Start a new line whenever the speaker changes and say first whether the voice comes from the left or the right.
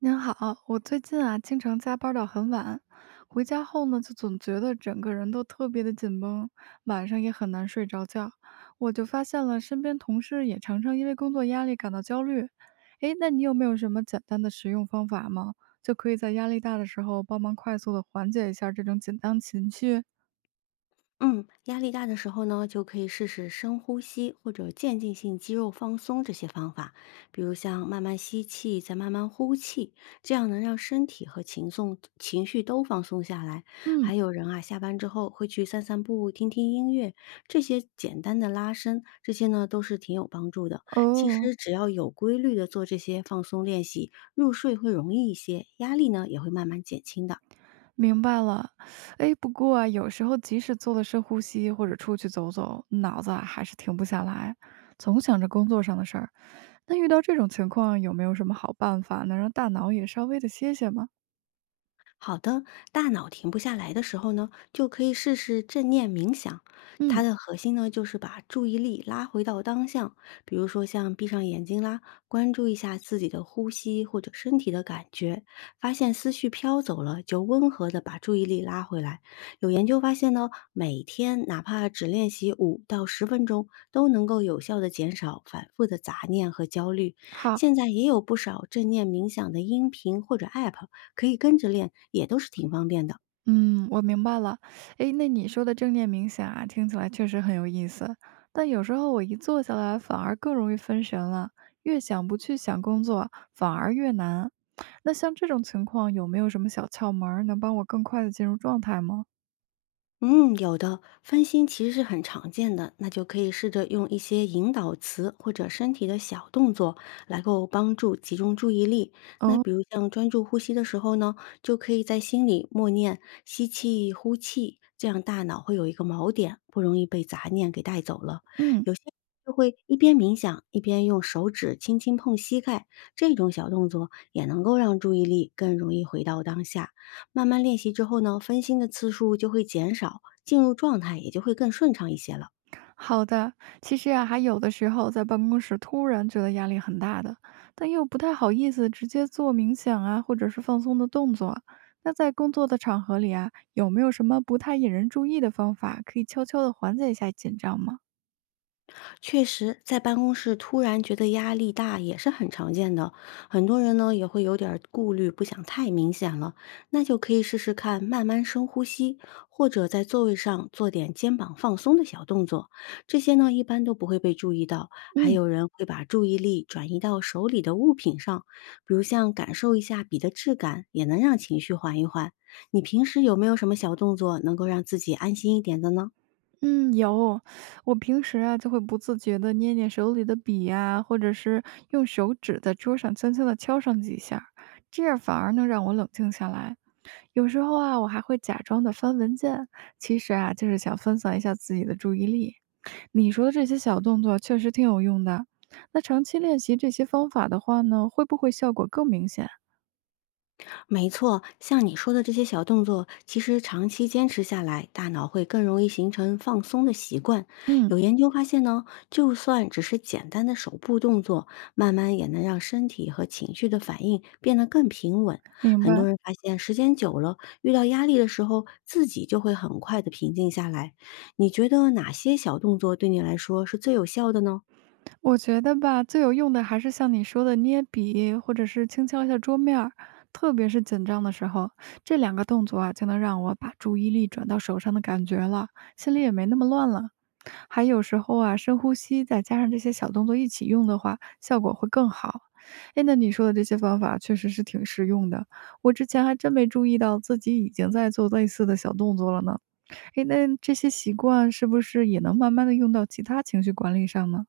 right: 您好，我最近啊经常加班到很晚，回家后呢就总觉得整个人都特别的紧绷，晚上也很难睡着觉。我就发现了身边同事也常常因为工作压力感到焦虑。诶，那你有没有什么简单的实用方法吗？就可以在压力大的时候帮忙快速的缓解一下这种紧张情绪？
left: 嗯，压力大的时候呢，就可以试试深呼吸或者渐进性肌肉放松这些方法，比如像慢慢吸气，再慢慢呼气，这样能让身体和情绪都放松下来。
right: 嗯，
left: 还有人啊，下班之后会去散散步、听听音乐，这些简单的拉伸，这些呢都是挺有帮助的。其
right: 哦。
left: 实只要有规律的做这些放松练习，入睡会容易一些，压力呢也会慢慢减轻的。
right: 明白了，哎，不过啊，有时候即使做了深呼吸或者出去走走，脑子啊还是停不下来，总想着工作上的事儿。那遇到这种情况，有没有什么好办法能让大脑也稍微的歇歇吗？
left: 好的，大脑停不下来的时候呢，就可以试试正念冥想。它
right: 嗯，
left: 的核心呢，就是把注意力拉回到当下，比如说像闭上眼睛啦，关注一下自己的呼吸或者身体的感觉，发现思绪飘走了，就温和的把注意力拉回来。有研究发现呢，每天哪怕只练习5到10分钟，都能够有效的减少反复的杂念和焦虑。
right: 好，
left: 现在也有不少正念冥想的音频或者 App。可以跟着练，也都是挺方便的。
right: 嗯，我明白了。诶，那你说的正念冥想啊，听起来确实很有意思，但有时候我一坐下来反而更容易分神了，越想不去想工作，反而越难。那像这种情况，有没有什么小窍门儿能帮我更快的进入状态吗？
left: 嗯，有的，分心其实是很常见的，那就可以试着用一些引导词或者身体的小动作来够帮助集中注意力。那
right: 哦，
left: 比如像专注呼吸的时候呢，就可以在心里默念吸气、呼气，这样大脑会有一个锚点，不容易被杂念给带走了。
right: 嗯。
left: 有些人就会一边冥想一边用手指轻轻碰膝盖，这种小动作也能够让注意力更容易回到当下。慢慢练习之后呢，分心的次数就会减少，进入状态也就会更顺畅一些了。
right: 好的，其实啊，还有的时候在办公室突然觉得压力很大的，但又不太好意思直接做冥想啊，或者是放松的动作。那在工作的场合里啊，有没有什么不太引人注意的方法，可以悄悄的缓解一下紧张吗？
left: 确实，在办公室突然觉得压力大也是很常见的，很多人呢也会有点儿顾虑，不想太明显了。那就可以试试看，慢慢深呼吸，或者在座位上做点肩膀放松的小动作。这些呢一般都不会被注意到。还
right: 嗯，
left: 有人会把注意力转移到手里的物品上，比如像感受一下笔的质感，也能让情绪缓一缓。你平时有没有什么小动作能够让自己安心一点的呢？
right: 嗯，有。我平时啊，就会不自觉的捏捏手里的笔呀、或者是用手指在桌上轻轻的敲上几下，这样反而能让我冷静下来。有时候啊，我还会假装的翻文件，其实啊，就是想分散一下自己的注意力。你说的这些小动作确实挺有用的。那长期练习这些方法的话呢，会不会效果更明显？
left: 没错，像你说的这些小动作，其实长期坚持下来，大脑会更容易形成放松的习惯。
right: 嗯，
left: 有研究发现呢，就算只是简单的手部动作，慢慢也能让身体和情绪的反应变得更平稳。
right: 明
left: 很
right: 白。
left: 多人发现，时间久了，遇到压力的时候，自己就会很快的平静下来。你觉得哪些小动作对你来说是最有效的呢？
right: 我觉得吧，最有用的还是像你说的捏笔，或者是轻敲一下桌面儿，特别是紧张的时候，这两个动作啊，就能让我把注意力转到手上的感觉了，心里也没那么乱了。还有时候啊，深呼吸再加上这些小动作一起用的话，效果会更好。哎，那你说的这些方法确实是挺实用的，我之前还真没注意到自己已经在做类似的小动作了呢。哎，那这些习惯是不是也能慢慢的用到其他情绪管理上呢？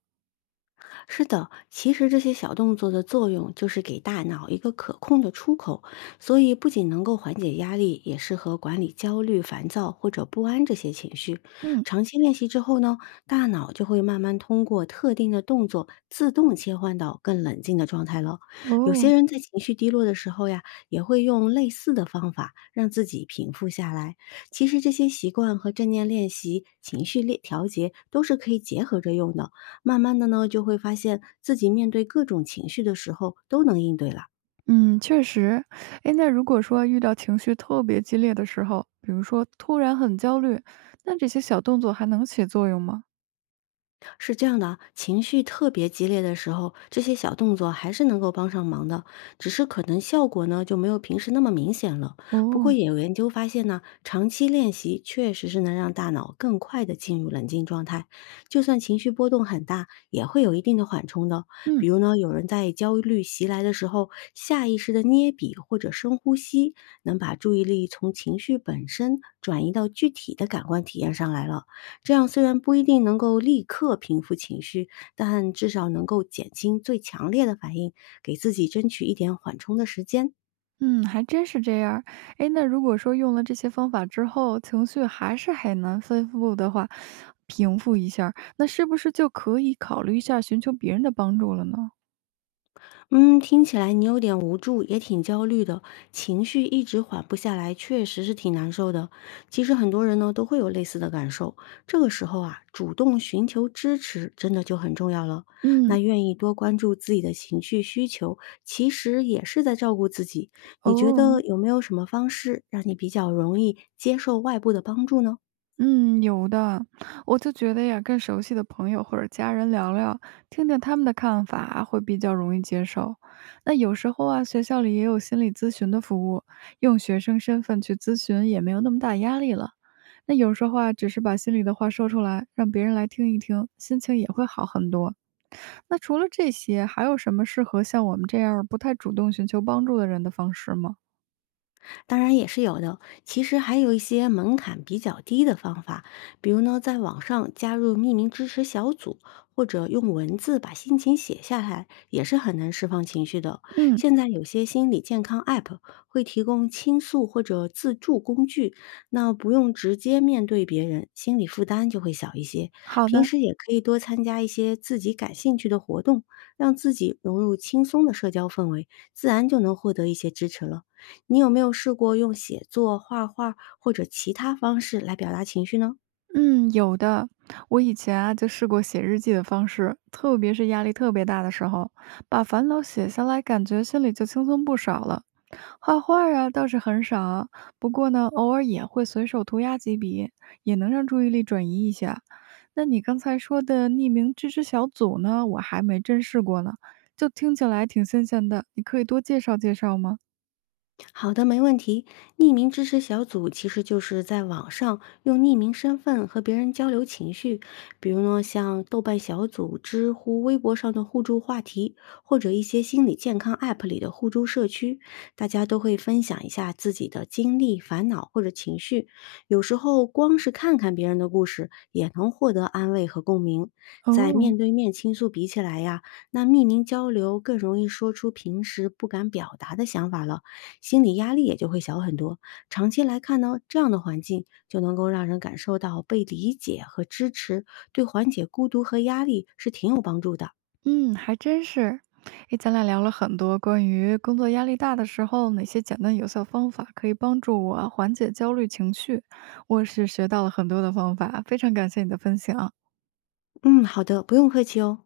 left: 是的，其实这些小动作的作用就是给大脑一个可控的出口，所以不仅能够缓解压力，也适合管理焦虑、烦躁或者不安这些情绪。
right: 嗯，
left: 长期练习之后呢，大脑就会慢慢通过特定的动作自动切换到更冷静的状态了。有
right: 哦，
left: 些人在情绪低落的时候呀，也会用类似的方法让自己平复下来。其实这些习惯和正念练习、情绪练调节都是可以结合着用的。慢慢的呢，就会发现自己面对各种情绪的时候都能应对了。
right: 嗯，确实。哎，那如果说遇到情绪特别激烈的时候，比如说突然很焦虑，那这些小动作还能起作用吗？
left: 是这样的啊情绪特别激烈的时候，这些小动作还是能够帮上忙的，只是可能效果呢就没有平时那么明显了。不过
right: 哦，
left: 也有研究发现呢，长期练习确实是能让大脑更快的进入冷静状态，就算情绪波动很大，也会有一定的缓冲的。比
right: 嗯。
left: 如呢，有人在焦虑袭来的时候，下意识的捏笔或者深呼吸，能把注意力从情绪本身转移到具体的感官体验上来了。这样虽然不一定能够立刻平复情绪，但至少能够减轻最强烈的反应，给自己争取一点缓冲的时间。
right: 嗯，还真是这样儿。诶，那如果说用了这些方法之后，情绪还是很难恢复的话，平复一下儿那是不是就可以考虑一下寻求别人的帮助了呢？
left: 嗯，听起来你有点无助，也挺焦虑的，情绪一直缓不下来，确实是挺难受的。其实很多人呢都会有类似的感受，这个时候啊，主动寻求支持真的就很重要了。那
right: 嗯，
left: 愿意多关注自己的情绪需求，其实也是在照顾自己。你觉得
right: 哦，
left: 有没有什么方式让你比较容易接受外部的帮助呢？
right: 嗯，有的，我就觉得呀，跟熟悉的朋友或者家人聊聊，听听他们的看法，会比较容易接受。那有时候啊，学校里也有心理咨询的服务，用学生身份去咨询也没有那么大压力了。那有时候啊，只是把心里的话说出来，让别人来听一听，心情也会好很多。那除了这些，还有什么适合像我们这样不太主动寻求帮助的人的方式吗？
left: 当然也是有的。其实还有一些门槛比较低的方法，比如呢，在网上加入匿名支持小组，或者用文字把心情写下来，也是很难释放情绪的。
right: 嗯，
left: 现在有些心理健康 App 会提供倾诉或者自助工具，那不用直接面对别人，心理负担就会小一些。
right: 好
left: 平
right: 的。
left: 时也可以多参加一些自己感兴趣的活动，让自己融入轻松的社交氛围，自然就能获得一些支持了。你有没有试过用写作、画画或者其他方式来表达情绪呢？
right: 嗯，有的。我以前啊就试过写日记的方式，特别是压力特别大的时候，把烦恼写下来，感觉心里就轻松不少了。画画儿啊倒是很少，不过呢，偶尔也会随手涂鸦几笔，也能让注意力转移一下。那你刚才说的匿名支持小组呢，我还没真试过呢，就听起来挺新鲜的，你可以多介绍介绍吗？
left: 好的，没问题。匿名支持小组其实就是在网上用匿名身份和别人交流情绪，比如呢，像豆瓣小组、知乎、微博上的互助话题，或者一些心理健康 App 里的互助社区，大家都会分享一下自己的经历、烦恼或者情绪。有时候光是看看别人的故事，也能获得安慰和共鸣。在
right: 哦，
left: 面对面倾诉比起来呀，那匿名交流更容易说出平时不敢表达的想法了。心理压力也就会小很多。长期来看呢，这样的环境就能够让人感受到被理解和支持，对缓解孤独和压力是挺有帮助的。
right: 嗯，还真是。诶，咱俩聊了很多关于工作压力大的时候，哪些简单有效方法可以帮助我缓解焦虑情绪。我是学到了很多的方法，非常感谢你的分享。
left: 嗯，好的，不用客气哦。